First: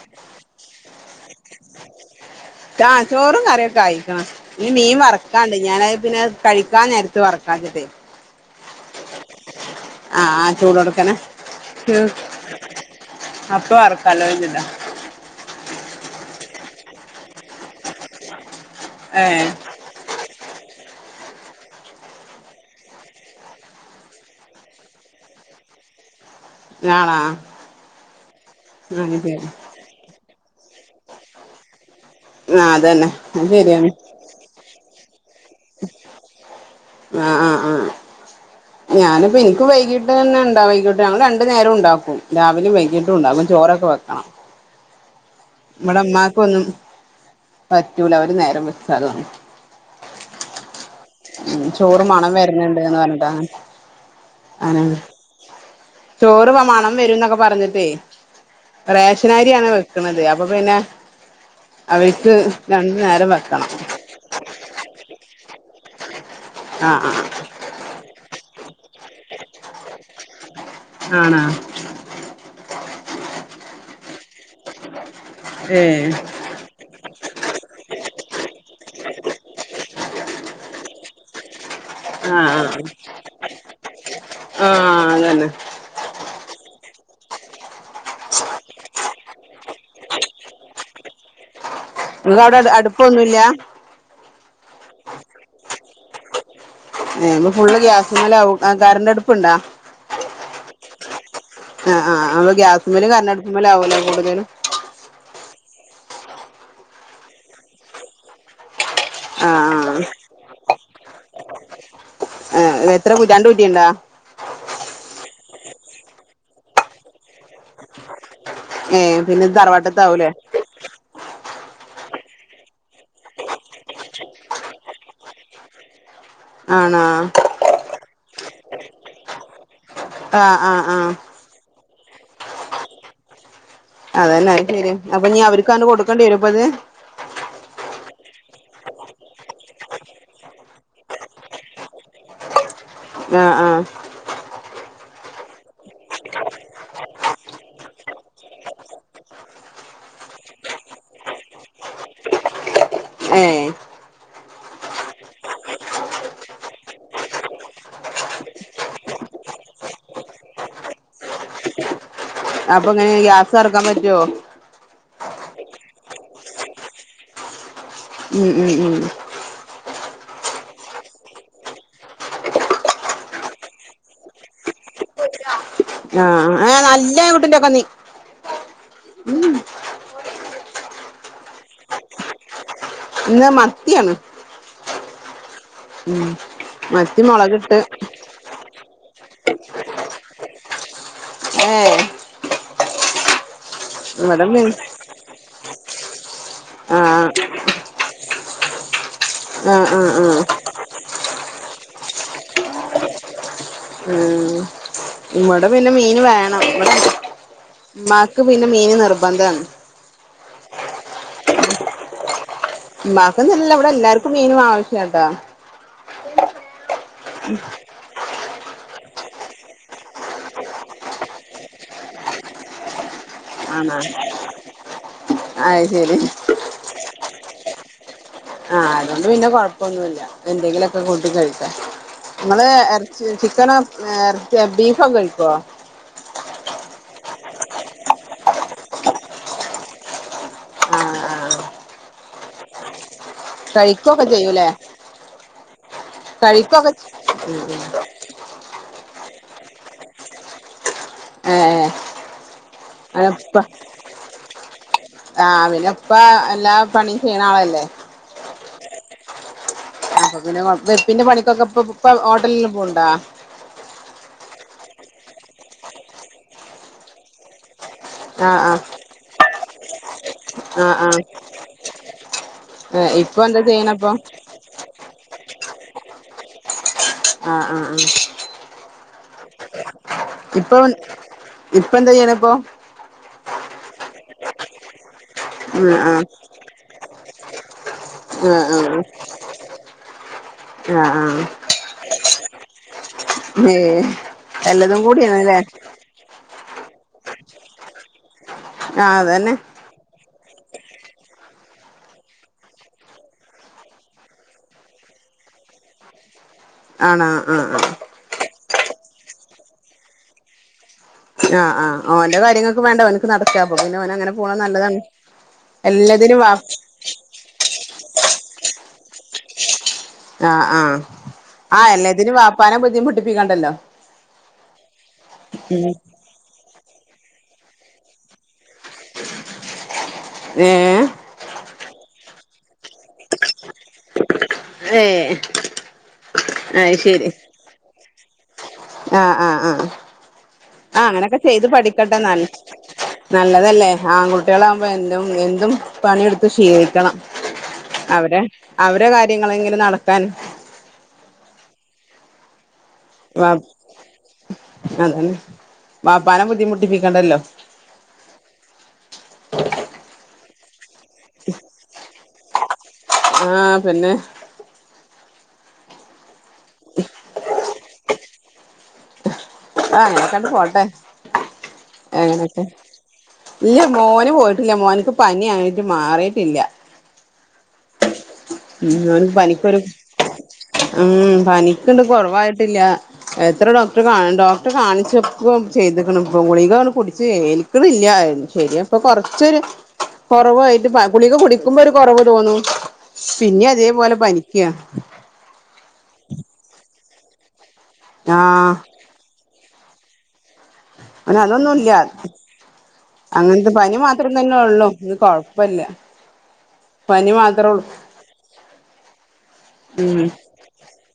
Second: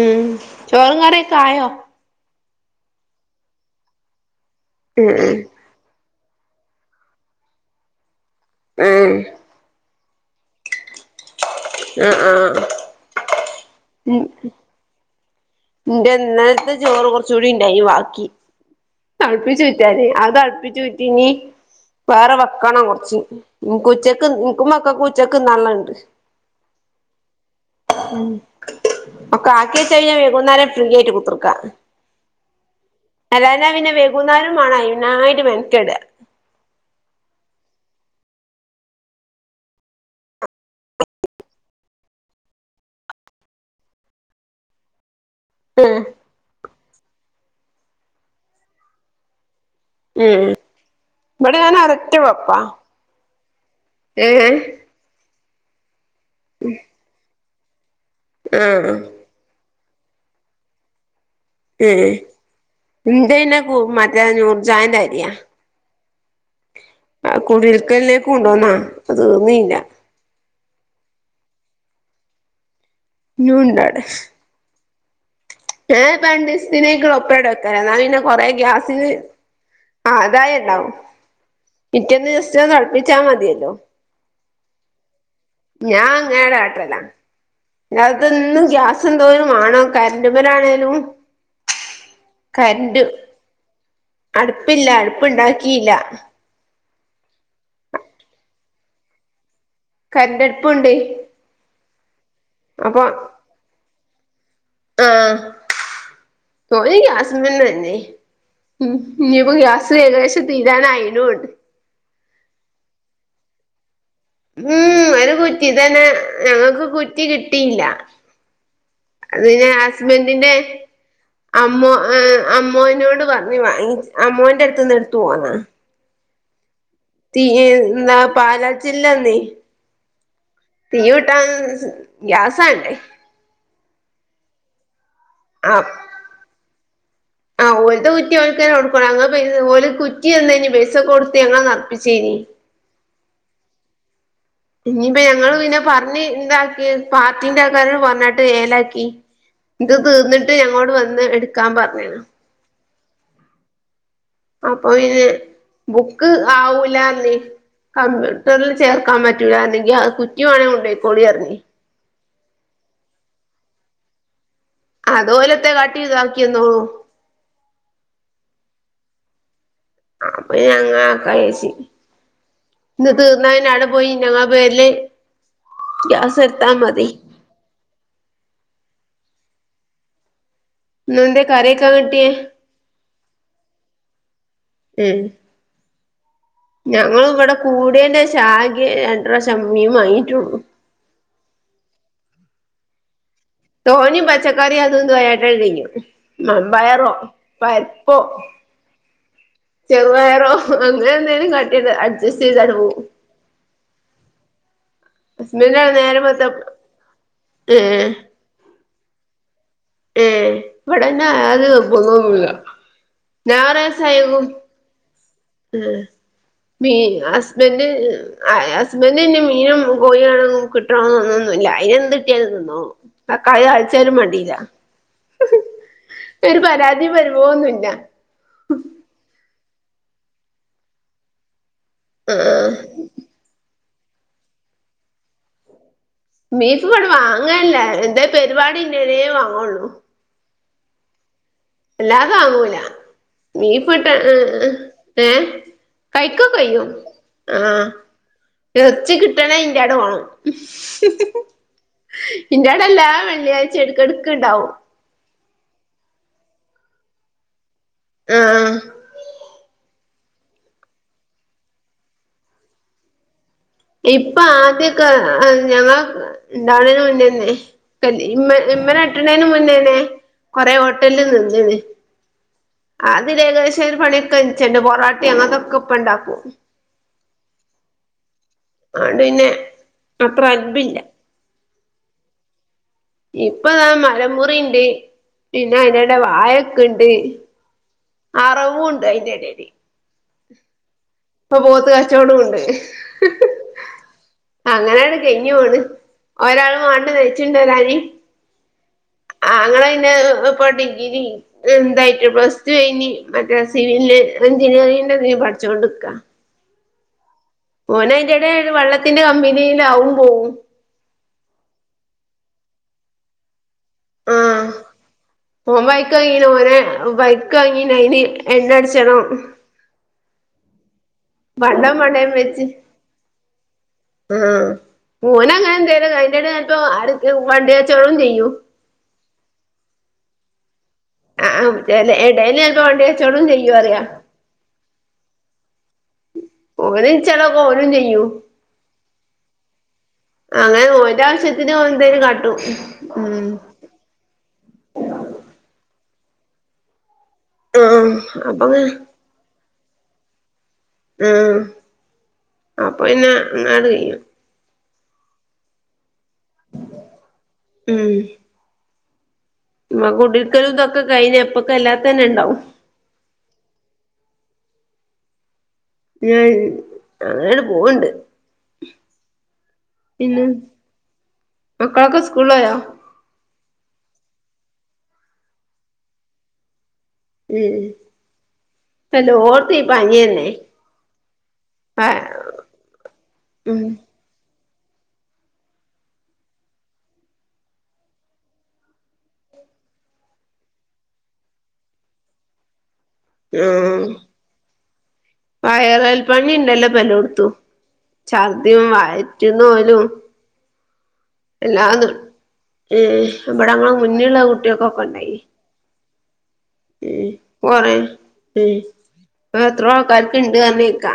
ഉം ചോറും കറിയൊക്കെ ആയോ ആാ ചോറും കറിയൊക്കെ ആ യിക്കണ് ഇനി മീൻ ഉം വറക്കാണ്ട് ഞൻ അഹ് പിന്നെ കഴിക്കാൻ നേരത്ത് വറക്കാച്ച്ട്ടെ ഏ ആ ചൂടൊട്ക്കനെ ആഹ് ആഹ് അപ്പൊർക്ക ഉം [unintelligible] ഇന്റെ ഇന്നലത്തെ ചോറ് കൊറച്ചു കൂടി ണ്ടായിനി ബാക്കി ഏ തൾപ്പിചു ഞാൻ അഹ് ത്തള്പ്പിചൂട്ടി നി വേറെ വെക്കണം കൊറച്ച് എനിക്കും മക്കൾക്കും ഉച്ചക്ക് തിന്നളണ്ട് ശരി ബാക്കി വെച്ച കഴിഞ്ഞാൽ വൈകുന്നേരം ഫ്രീ ആയിട്ട് കുത്തിർക്കാം ആ അതന്നെ അത് അല്ലാഞ ശരിയാണ് പിന്നെ വൈകുന്നേരം വേണം അതിനയിട്ട് ഇരിക്ക ആ [inaudible] ഞാനിപ്പ എനിക്ക് വൈകീട്ട് തന്നെണ്ടാ വൈകീട്ട് രണ്ടു നേരംണ്ടാക്കും രാവിലും വൈകീട്ടും ഉണ്ടാക്കും ചോറൊക്കെ വെക്കണം ഉം ബടെ മ്മാക്കൊ ഒന്നും പറ്റൂല അവര് നേരം വെച്ചതന്നു ഇവിടെ ഞാൻ ഒരൊറ്റ വെപ്പ [unintelligible] പറഞ്ഞിട്ടാ ഏ ഉം ചോറ് മണം വരുംന്നൊക്കെ പറഞ്ഞിട്ടേ [unintelligible] റേഷൻ അരിയാണ് വെക്കണന്നത്. അപ്പൊ പിന്നെ ഏഹ് അവർക്ക് രണ്ടു നേരം വെക്കണം. [unintelligible] നൂറ്ജാൻ ൻ്റെ അരിയ ആ ആ കുടിൽക്കലിലേക്ക് കൊണ്ടുവന്നാ അത് തീർന്നീയില്ല ആണോ? ഇനിയും ഉണ്ട് അവിടെ ഏ രണ്ട് ദിവസത്തിൻ ഉള്ള ഒപ്പരം വെക്കലാ എന്നാ പിന്നെ കൊറെ ഗ്യാസിന് ആദായം ഉണ്ടാകും ആഹ് പിറ്റേന്നീസതിന് ആഹ് തളപ്പിച്ചാ മതിയല്ലോ ആഹ് അതന്നെ ഞാൻ അങ്ങയടെ ആാട്ടല്ല ഇന്ന് ഗ്യാസംന്തോരും വേണം ഗ്യാസ് മേൽ ആണേലും നിങ്ങൾക്ക് അവടെ അടുപ്പൊന്നുല്ല അട്പ്പില്ല അട്പ്പ്‌ണ്ടാക്കിയില്ല ഏ ഫുള് ഗ്യാസിമെലാവും കറണ്ട് അടുപ്പ ണ്ടാ കരണ്ടടുപ്പുണ്ട്. ആ ആ് [unintelligible] ഗ്യാസ്മല് കരണ്ടടുപ്പിലാവും ലെ കൂടുതലും. ഗ്യാസ്മലന്നെ ഞ്ഞ് പ്പോഗ്യായാസ് ആഹ് ഏകദേശം തീരാനആയിട്ടുണ്ട് എത്ര കുറ്റി ഉണ്ട്? ഒരു കുറ്റി തന്നെ ഞങ്ങൾക്ക് കുറ്റി കിട്ടിയില്ല. ഏ ഇത് പിന്നെ തറവാട്ടത്താവൂലേ ഹസ്ബന്റ്ന്റെ അമ്മോനോട് പറഞ്ഞ് വാങ്ങി അമ്മോന്റെ അടുത് നിന്ന് ട്ത്തു പോന്നാത ആണ ഈന്താ പാലാച്ചില്ലാന്നീ ആഹ ഇട്ടൻ ഗ്യാസ അല്ലേ അതന്നെത് ശരി അപ്പൊ നീ അവർക്ക്ാണ് കൊടുക്കേണ്ടി വരും അപ്പ അത് ആ ഓരത്തെ കുറ്റി ഓക്കാര കൊടുക്കണം. ഓ കുറ്റി എന്തനി പൈസ കൊടുത്ത് നറപ്പിച്ചേനി ആ ആഹ് ഇനിയിപ്പ ഞങ്ങള് പിന്നെ പറഞ്ഞ് ഇന്താക്കി പാർട്ടിന്റെ ആക്കാര് പറഞ്ഞിട്ട് ഏലാക്കി. ഇത് തീർന്നിട്ട് ഞങ്ങോട് വന്ന് എടുക്കാൻ പറഞ്ഞാണ് ഏഹ് അപ്പൊ പിന്നെ ബുക്ക് ആവൂല ർഞ്ഞി കമ്പ്യൂട്ടറിൽ ചേർക്കാൻ പറ്റൂില്ലരുന്നെങ്കിൽ അത് കുറ്റി വേണെങ്കിൽ കൊണ്ട പോയിക്കോളി ഇറങ്ങി അപ്പൊ ഇങ്ങനെ ഗ്യാസ് ഇറക്കാൻ പറ്റോ? അതോലത്തെ കാട്ടി ഇത ആക്കിയന്നോള്ളു ഉം ഉം ഉം അപ്പൊ ഞങ്ങ കഴച്ചി ഇന്ന് തീർന്നാവിടെ പോയി ഞങ്ങാ പേരിലേ ആഹ് ആ നല്ല കുട്ടിന്റെക്കെ നീ ഉ എന്തെ കറിക്കാൻ കിട്ടിയെ? ഇന്ന് മത്തിയാണ് ഉം ഉം ഞങ്ങ മത്തി ഇവിടെ മൊളകിട്ട് കൂട്യേന്റെ ഷം ആകെ രണ്ട് പ്രാശേ മീൻ വാങ്ങിയിട്ടുള്ളു. ഏ ഹ് തോനിം ഇവിടെ മീൻ പച്ചക്കറി അതും ഇതും ആയിട്ടേ വെക്കും. മമ്പയറോ ആഹ് പരിപ്പോ ആഹ് ആഹ് ആഹ് ചെറുപയറോ അങ്ങനെ എന്തെങ്കിലും കട്ടിട്ട് അഡ്ജസ്റ്റ് ചെയ്ത് ആൻഡ് പോകു ഉം ഇവിടെ പിന്നെ ഹസ്ബൻഡാണ് നേരെ മീന് മറിച്ച വേണം. ഇടെ മത് ഏഹ് മ്മക്ക് പിന്നെ മീൻ നിർബന്ധണ് ഏ ഇവിടെന്നെ അയാത പോന്നൊന്നുമില്ല. ബാക്കന്നല്ല. ഇവിടെ എല്ലാർക്കും മീനും ആവശ്യ കേട്ടോ ആഹ് പിന്നെ ഹസ്ബെൻഡ് ആഹ് ഹസ്ബൻഡെ മീനും കോഴണ കിട്ടണന്ന്ന്നൊന്നുമല്ല അതിനന്ത് കട്ടിയാലും തിന്നും. തക്കാളി ആണോ താളിച്ചാലും മേണ്ടില്ല. അയ് ശരി ഒരു പരാതി പരുവോന്നുമല്ല ആഹ്. അതുകൊണ്ട് പിന്നെ കൊഴപ്പൊന്നുമില്ല. എന്തെങ്കിലുമൊക്കെ കൂട്ടി കഴിക്കാൻ. നമ്മള് ആഹ് ഇറച്ചി ചിക്കന ഇറച്ചി ബീഫൊ കഴിക്കുവോ ബീഫ ഇടെ വാങ്ങല്ല എന്താ പരിപാടി ഇന്നനേ വാങ്ങള്ളൂ. ആഹ് ആഹ് അല്ലാതെ ആങ്ങൂല ബീഫ ട്ട കഴിക്കൊക്കെ ഏ ചെയ്യൂലേ ഏ കഴിക്കൊക്കേ ചെയ്യും. കഴിക്കൊക്കെ ആഹ് ഇറചി കിട്ടണ ഇന്റെടെ പോണം. ഏഹ് ഇന്റെടെ എല്ലാം അപ്പ വെള്ളിയാഴ്ചയും എടുക്ക എടുക്കണ്ടാവും. ആഹ് അവന ഇപ്പ എല്ലാ പണിയും ചെയ്യണ ആളല്ലേ? ആഹ് അപ്പൊ പിന്നെ വെപ്പിന്റെ പണിക്കൊക്കെ ഇപ്പ ഹോട്ടൽലും പോകണ്ടോ? ഇപ്പൊ ആദ്യൊക്കെ ഞങ്ങ ഉണ്ടാവണ മുന്നന്നെ ക ഇമ്മ ആഹ് ആഹ് ഇമ്മനേ കേട്ടണേന് മുന്നേന്നേ കൊറെ ആഹ് ആഹ് ഹോട്ടലിൽ നിന്നിന്.. ഏഹ് ആതി ഇപ്പൊ എന്താ ഏകദേശം ഒരു ചെയ്യണപ്പൊ പണിയൊക്കെ ചെ പൊറാട്ടി അങ്ങനത്തെക്കെ ഇപ്പ ഇണ്ടാക്കും. ആഹ് ആഹ് ആണ്ട് പിന്നെ അത്ര ഇപ്പൊ അൻപില്ല ഇപ്പന്താ യ്യ്ണ് പ്പൊ ഇപ്പൊ മരംമുറിണ്ട് പിന്നെ ആഹ് അയിൻ്റെടെ ആഹ് വാഴക്കെണ്ട് ആഹ് ആഹ് അറവുണ്ട് അയിന്റെടേല്. ആഹ് ആഹ് ഇപ്പൊ പോത്ത് കച്ചോടുണ്ട്. ഏഹ് എല്ലതും കൂടിയാണ് ല്ലേ ഒരാളും വാണ്ടേ നയ്ച്ചൊണ്ടരാന് ആ അതന്നെ ആങ്ങള ഇന്നെ പടി ങ്കിരി എന്തായിട്ട് പ്ലസ് ത് കഴിഞ് മറ്റേ സിവില് എഞ്ചിനീയറിങ്ങിന്റെ തിന് പഠിച്ചോണ്ടിരിക്ക ആണോ ആഹ് ഓന് അയ്ന്റെടേല് വള്ളത്തിന്റെ കമ്പനീലാവും അഹും പോവും ആഹ് ആഹ് ഓന്റെ കാര്യങ്ങൾക്കും വേണ്ടേ ഇത് നട്ക്കപ്പം പിന്നെ ഓനങ്ങനെ പോണത് ആഹ് നല്ലതാണ് ഓൻ ബൈക്ക് എല്ലതിനും വാങ്ങീന് വാ ഓന് ബൈക്ക് വാങ്ങിന് അയ്ന് എണ്ണട്ച്ചണം ആഹ് ആഹ് ആ പണ്ടം പണയം എല്ലാതിനും വെച്ച് വാപ്പാനെ ബുദ്ധിമുട്ടിപ്പിക്കണ്ടല്ലോ ആഹ് ഓന് ഉം അങ്ങനെന്തേലും അയിന്റെടെല് ചെൽപ്പോ അട് വണ്ടി കച്ചോടും ചെയ്യും. ഏഹ് ആഹ് എടേല് ചെൽപ്പോ വണ്ടി കച്ചോടും ചെയ്യും അറിയാ ഏഹ് ആയ് ഓന് ശെരി ചെലതൊക്കെ ഓനും ചെയ്യും ആഹ് ആഹ് ആഹ് അങ്ങനെ ആഹ് ഓന്റെ അങ്ങനൊക്കെ ചെയ്ത് ആവശ്യത്തിന് ഓൻ പഠിക്കട്ടെ എന്തേലും ന്നല്ല കാട്ടും നല്ലതല്ലേ ആൺകുട്ടികളാകുമ്പോ എന്തും എന്തും പണിയെടുത്ത് ശീലിക്കണം ആഹ് അവടെ അപ്പൊങ്ങ അവരെ കാര്യങ്ങളെങ്കിലും നടക്കാൻ ഉം അപ്പം ന്നെ അങ്ങനട് കയ്യും അതന്നെ വപ്പാനെ ബുദ്ധിമുട്ടിപ്പിക്കണ്ടല്ലോ ഉം മ്മക്ക് കുടിര്ക്കലും ഇതൊക്കെ കഴിഞ്ഞ അപ്പക്ക് അല്ലാത്തതന്നെ ഇണ്ടാവും. ആഹ് പിന്നെ? [unintelligible] അങ്ങനെ പോവ്ണ്ട് ആഹ് പിന്നെ അങ്ങനൊക്കണ്ട് പോട്ടെ മക്കളൊക്കെ എങ്ങനൊക്കെ സ്കൂളിലോയോ ഇല്ല മോന് പോയിട്ടില്ല മോൻക്ക് പനി ആയിട്ട് മാറിട്ടില്ല ഉം ഉം ഓൻക്ക് ഇപ്പെല്ലോട്ത്തും പനിക്കൊരു ഈ പനിന്നെ ഉം പനിക്കിണ്ട് കൊറവായിട്ടില്ല എത്ര ഉം ഡോക്ടർ കാൺണ്ടോ ട്ടെ കാണിച്ച് അപ്പം ചെയ്ത്ക്ക്ണ് ഇപ്പ ഗുളികണ്ട് കുടിച്ച് ഏൽക്ക്ണില്ല ശെരി അപ്പൊ കൊർച്ചൊര് കൊറവായിട്ട് പ ഗുളിക കുടിക്കുമ്പോര് കൊറവ് തോന്നും പിന്നിം അതേപോലെ പനിക്കാ വൈയ്റൽപ്പനി ണ്ടല്ലോ പ്പെല്ലോട്ത്തും ആഹ് ഛർദിം, വയറ്റീന്ന്, പോലും ഓന് അതൊന്നുല്ല ഉം അങ്ങൻത്തെ ഇവിടെ ഞങ്ങളെ പനി മാത്രം മുന്നിലുള്ള തന്നെ ഒള്ളു കുട്ടികൾക്കൊക്കെ ഇത് കൊഴ ഉണ്ടായി പല്ല ഉം കൊറെ ഉം എത്രോ ഉം ആൾക്കാർക്ക്ണ്ട് പർഞ്ഞേക്കാ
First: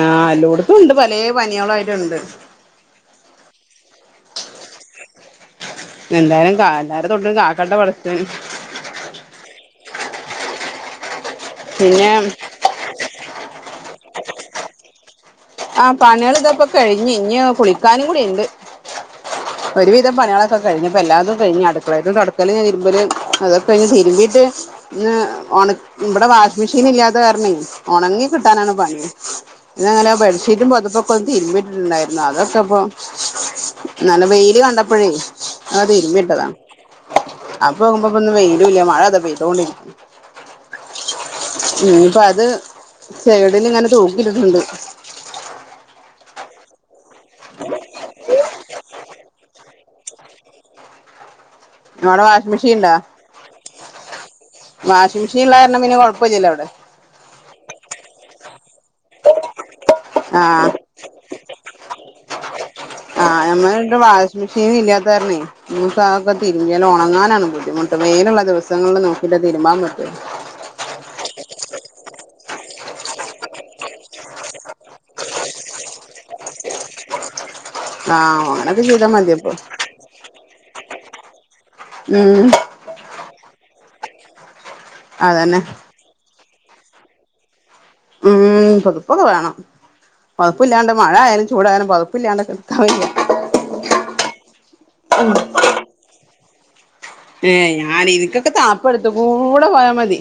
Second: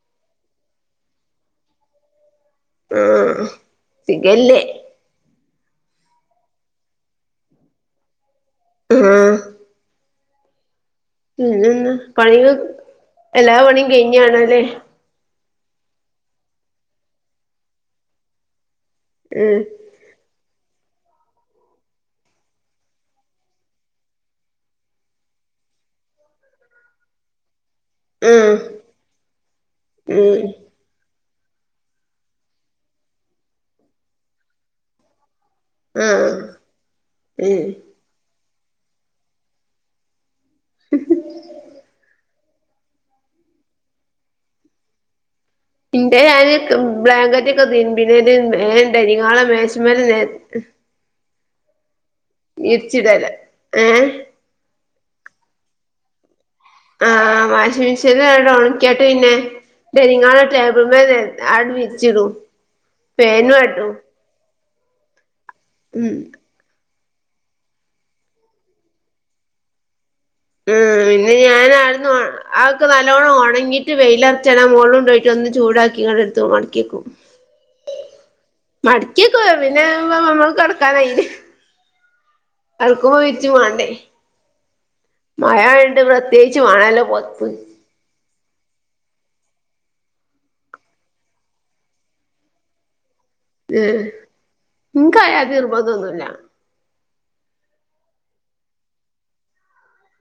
ആഹ് എല്ലോട്ത്തുണ്ട് പലേ പനികളായിട്ട്ണ്ട് ആഹ് സിഗല്ലേ എന്തായാലും കാ എല്ലാരെ തൊട്ടും കാക്കാട്ടെ പടച്ചോന് ആഹ് പിന്നെന്ത് പിന്നെ പണിക എല്ലാ പണിം കഴിഞ്ഞാണല്ലേ? ആഹ് പണിയാള് ഇതപ്പ കഴിഞ്ഞ് ഇഞ്ഞ് കുളിക്കാനും കൂടിണ്ട് ഉം ഒരുവിധം പണി ആളൊക്കെ കഴിഞ് പ്പ എല്ലാര്തും കഴിഞ്ഞ് അടുക്കളേത്തെ തൊടക്കല്, തിരുമ്പല് അതൊക്കെ കഴിഞ് തിരുമ്പീട്ട് ഇന്ന് ഇവിടെ വാഷിം മെഷീന് ഇല്ലാത്ത കാരണേ ഒണങ്ങി ഉം കിട്ടാനാണ് പണി പിന്നെങ്ങനെ വെ ഉം ന്റെ പൊതപ്പൊക്കെ ഒന്ന് തിരുമ്പിട്ടിട്ട് ഇണ്ടായിരുന്നു അതൊക്കെപ്പം നല്ല വെയില് കണ്ടപ്പഴേ ഞാൻ ആഹ് തിരുമ്പിട്ടതാ ഉം അപ്പോകുമ്പോ ഇന്ന് വെയ്ലുല്ല മഴതാ പെയ്തൊണ്ടിരി ഇഞ്പ്പ അത് സൈഡ്ല് ഇങ്ങനെ തൂക്കിയിട്ടിട്ടുണ്ട് ഇൻ്റെ ഞാന് ബ്ലാങ്കറ്റ് ഒക്കെ തിര്മ്പിന്റെന് മേം ഡൈനിങ്ഹാളില് മേശമല് നേര് [unintelligible] വിര്ച്ചിടല് ഏഹ് വാഷിംഗ് മിഷീന്ള്ള കാരണം പിന്നെ കൊഴപ്പല്ലല്ലോ അവിടെ ആഹ് വാഷിംഗ് മെഷീൻലണ്ട് ഒൺക്ക്യണ്ട് പിന്നെ ഡൈനിങ്ങാളില് ആഹ് ടേബിൾമേ നെര് ഞാട് വച്ചിടും ആഹ് ഞമ്മള് വാഷിംഗ് മെഷീൻ ഇല്ലാത്ത കാരണേ ദിവസം ഉം ആകെ തിര്മ്പ്യല് ഉണങ്ങാനാണ് ബുദ്ധിമുട്ട് വെയിലുള്ള ദിവസങ്ങളിൽ നോക്കിയിട്ട് തിരുമ്പാൻ പറ്റുള്ളൂ ഉം പിന്നെ ഞാന് ആട്ന്നോ ആഒക്കെ നല്ലോണം ഉണങ്ങിട്ട് വെയില അറച്ചണ മോൾള് ണ്ടോയ്ട്ട് ഒന്ന് ചൂടാക്കിങ്ങാണ്ട് എട് ത് മടക്കിക്കും ആഹ് അങ്ങനൊക്കെ ചെയ്താൽ മടക്ക്യക്കു മതിയപ്പൊ [unintelligible] ക്കാനായ്ന് ഉം അർക്കും പോയിട്ടു വേണ്ടേ [unintelligible] മഴ ആയോണ്ട് പ്രത്യേകിച്ച് വേണല്ലോ പൊതപ്പ് ഉം പുതുപ്പൊക്കെ വേണം പൊതപ്പില്ലാണ്ട് മഴയാലും ചൂടായാലും പൊതപ്പില്ലാണ്ട് കിട്ക്കാൻ വയ്യ ഏഹ് ഇൻക്കയാതി നിർബന്തൊന്നുല്ല ഏഹ് ഞാൻ ഇൻക്കൊക്കെ തണുപ്പ് എടുത്ത് കൂടെ പോയാ മതി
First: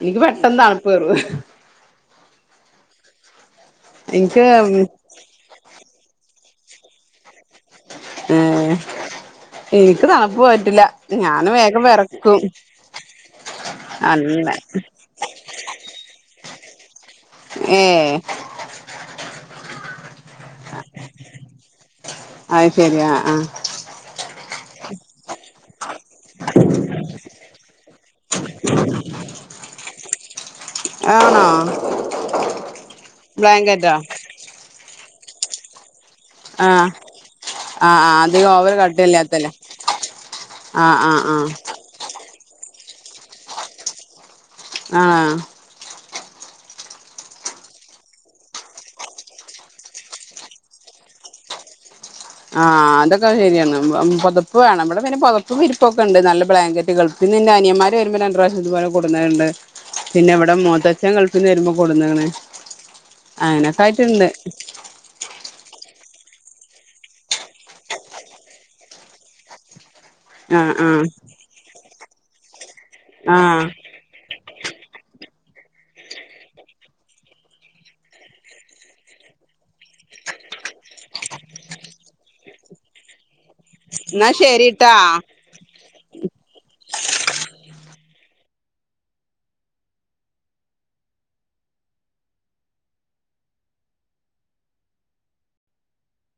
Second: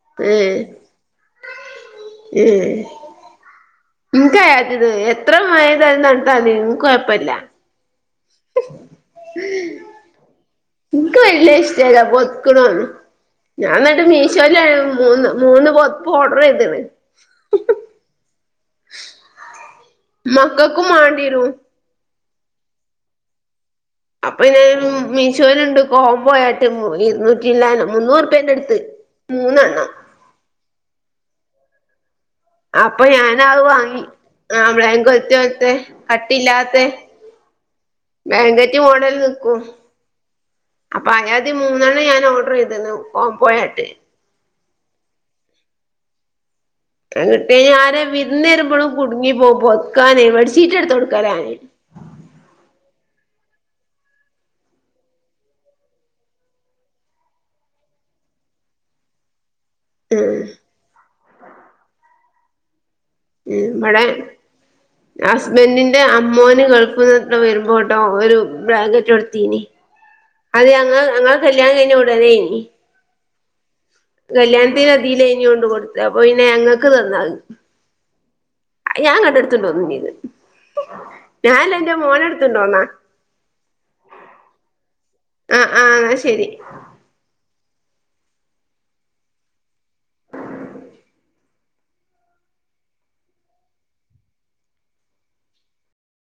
ഇനിക്ക് ഏഹ് പെട്ടെന്ന് തണുപ്പ് കേറും ഇൻക്ക് എനിക്ക് യദ്യത് എത്ര മഴയ്താലും തണുത്താലും ഇൻക് കൊഴപ്പല്ല ഏഹ് എനിക്ക് തണുപ്പ ഇൻക്ക് വല്യ ഇഷ്ടല്ല പൊത്ക്ണോന്നും ഞാൻ ന്നട്ട് അല്ല മീശോല് [unintelligible] മൂന്ന് മൂന്ന് പൊതപ്പ് ഓർഡർ ചെയ്ത്ണ് ഏഹ് മക്കക്കും മാണ്ട്യരും അഹ് ശരി ആഹ് ആഹ് അപ്പൊ പിന്നെ മീശുനുണ്ട് കോം പോയിട്ട് ഇരുന്നൂറ്റില്ലാന ഇല്ല മുന്നൂറ്പ്യെ കെടുത്ത് മൂന്നെണ്ണം ആണോ അപ്പൊ ഞാനാ ബ്ലാങ്കറ്റോ വാങ്ങി ബ്ലാങ്കറ്റോൽത്തെ ആ കട്ടില്ലാത്ത ആ ആ ബ്ലാങ്കറ്റ് മോഡൽ നിക്കും ആഹ് ആഹ് ആഹ് യാതി മൂന്നെണ്ണം ഞാൻ ഓർഡർ യ്തിന്നു കോംപോയിട്ട് ആഹ് അത് കിട്ടി ആരെ വിരുന്ന് വരുമ്പോഴും കുടുങ്ങി പോ പൊതക്കാനെ ബെഡ്ഷിറ്റ് എടുത്ത് കൊടുക്കലാ ഞാന് ആഹ് അതൊക്കെ ശരിയാണ് പുതപ്പ് വേണം നമ്മടെ പിന്നെ പുതപ്പ് വിരിപ്പൊക്കെ ഉണ്ട് നല്ല ബ്ലാങ്കറ്റുകൾ പിന്നെ എന്റെ അനിയന്മാര് വരുമ്പോ രണ്ട് പ്രാവശം ഇതുപോലെ കൊടുന്നുണ്ട് പിന്നെ ഉം എവിടെ മൂത്തച്ഛൻ ഗൾഫ്ന്ന് വരുമ്പോ കൂടുന്ന് ണ് ഉം ബടെ ഹസ്ബൻറിന്റെ അമ്മോന് ഗൾഫ്ന്ന് വരുമ്പോട്ടോ ഒരു ബ്ലാങ്കറ്റ് കൊടുതീനി അത് ആഹ് ആഹ് യങ്ങഹ് ഞങ്ങളെ കല്യാണം കഴിഞ്ഞ ഉടനേനി ആഹ് കല്യാണത്തിനെ തിലേഞ് കൊണ്ട് കൊടുത്ത് അപ്പൊ പിന്നെ ഞങ്ങക്ക് തന്നഹ് അഹ് ഞാൻ ങ്ങട്ട്ടുതുണ്ടോന്നും ചെയ്ത് ഞാനല്ല എന്റെ മോന് എടുത്തൊണ്ടോന്നാ ന്നാ ശരിട്ടാ അഹ് ആഹ് ന്നാ ശരി